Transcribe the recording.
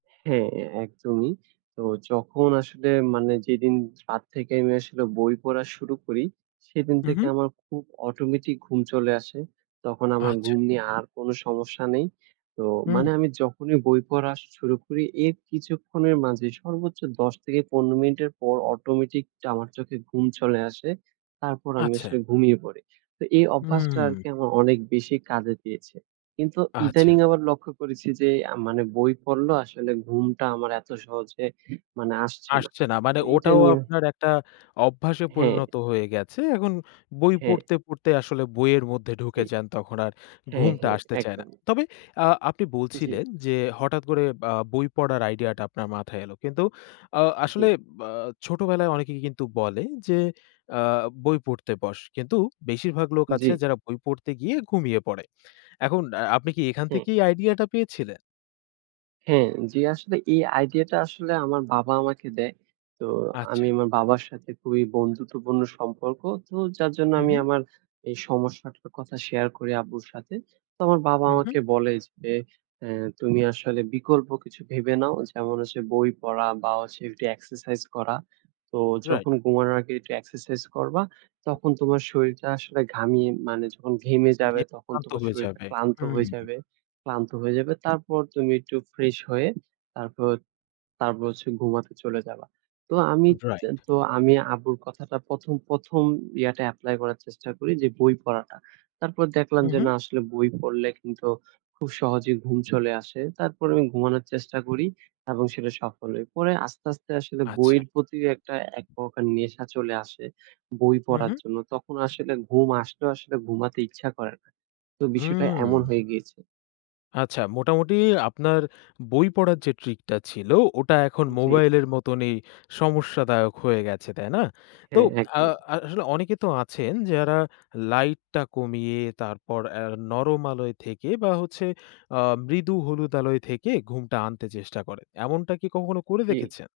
হ্যাঁ, একদমই। তো যখন আসলে মানে যেদিন রাত থেকে আমি আসলে বই পড়া শুরু করি, সেদিন হুম, থেকে হুম। আমার খুব অটোমেটিক ঘুম চলে আসে। তখন আমার আচ্ছা। ঘুম নিয়ে আর কোন সমস্যা নেই। তো হুম। মানে আমি যখনই বই পড়া শুরু করি এর কিছুক্ষণের মাঝে সর্বোচ্চ ১০ থেকে ১৫ মিনিটের পর অটোমেটিক আমার চোখে ঘুম চলে আসে। তারপর আমি আচ্ছা। আসলে ঘুমিয়ে পড়ি। তো এই অভ্যাসটা হুম। আরকি আমার অনেক বেশি কাজে দিয়েছে। কিন্তু ইদানিং আচ্ছা। আবার লক্ষ্য করেছি যে, আ মানে বই পড়লেও আসলে ঘুমটা আমার এত সহজে মানে আসছে না আসছে না মানে এইটা ওটাও নিয়ে আপনার একটা অভ্যাসে হুম। পরিণত হয়ে গেছে। এখন বই হুম। পড়তে, পড়তে আসলে বইয়ের মধ্যে জি, ঢুকে যান, তখন আর হুম, ঘুমটা হুম, আসতে চায় না। একদমই। তবে আ আপনি জি। বলছিলেন যে হঠাৎ করে আ বই পড়ার আইডিয়াটা আপনার মাথায় এলো। কিন্তু আ আসলে জি। বা ছোটবেলায় অনেকে কিন্তু বলে যে, আ বই পড়তে বস, কিন্তু বেশিরভাগ লোক আছে জি। যারা বই পড়তে গিয়ে ঘুমিয়ে পড়ে। এখন আ আপনি কি এখান হুম। থেকেই আইডিয়াটা পেয়েছিলেন? হ্যাঁ, জি আসলে এই আইডিয়াটা আসলে আমার বাবা আমাকে দেয়। তো আচ্ছা। আমি আমার বাবার সাথে খুবই বন্ধুত্বপূর্ণ সম্পর্ক। তো যার জন্য হুম, আমি হুম। আমার এই সমস্যাটার কথা শেয়ার করি আব্বুর সাথে। তো আমার বাবা হুম, হুম। আমাকে বলে যে, এ তুমি আসলে বিকল্প কিছু ভেবে নাও, যেমন হচ্ছে বই পড়া বা হচ্ছে একটু এক্সারসাইজ করা। তো রাইট। যখন ঘুমানোর আগে একটু এক্সারসাইজ করবা, তখন তোমার শরীরটা আসলে ঘামিয়ে মানে যখন ঘেমে যাবে, [unintelligible] তখন শান্ত তোমার হয়ে শরীরটা যাবে। ক্লান্ত হয়ে যাবে, ক্লান্ত হয়ে যাবে। তারপর তুমি একটু ফ্রেশ হয়ে তারপর, তারপর হচ্ছে ঘুমাতে চলে যাবা। তো আমি তে রাইট। তো আমি আব্বুর কথাটা প্রথম, প্রথম ইয়াটা এপ্লাই করার চেষ্টা করি যে, বই পড়াটা। তারপর দেখলাম হুম, যে হুম। না, আসলে বই পড়লে কিন্তু খুব সহজেই ঘুম চলে আসে। তারপর আমি ঘুমানোর চেষ্টা করি এবং সেটা সফল হয়। পরে আস্তে, আস্তে আসলে আচ্ছা। বইয়ের প্রতি একটা একপ্রকার নেশা চলে আসে বই হুম, পড়ার হুম। জন্য। তখন আসলে ঘুম আসলেও আসলে ঘুমাতে ইচ্ছা করে না। তো বিষয়টা এমন হুম। হয়ে গিয়েছে। আচ্ছা মোটামুটি আপনার বই পড়ার যে ট্রিকটা ছিল, ওটা এখন জি। মোবাইলের মতনই সমস্যাদায়ক হয়ে গেছে, তাই না? তো হ্যাঁ, আ একদমই। আসলে অনেকে তো আছেন যারা লাইটটা কমিয়ে তারপর আ নরম আলোয় থেকে বা হচ্ছে আ মৃদু হলুদ আলোয় থেকে ঘুমটা আনতে চেষ্টা করে, এমনটা কি কখনো করে জি। দেখেছেন?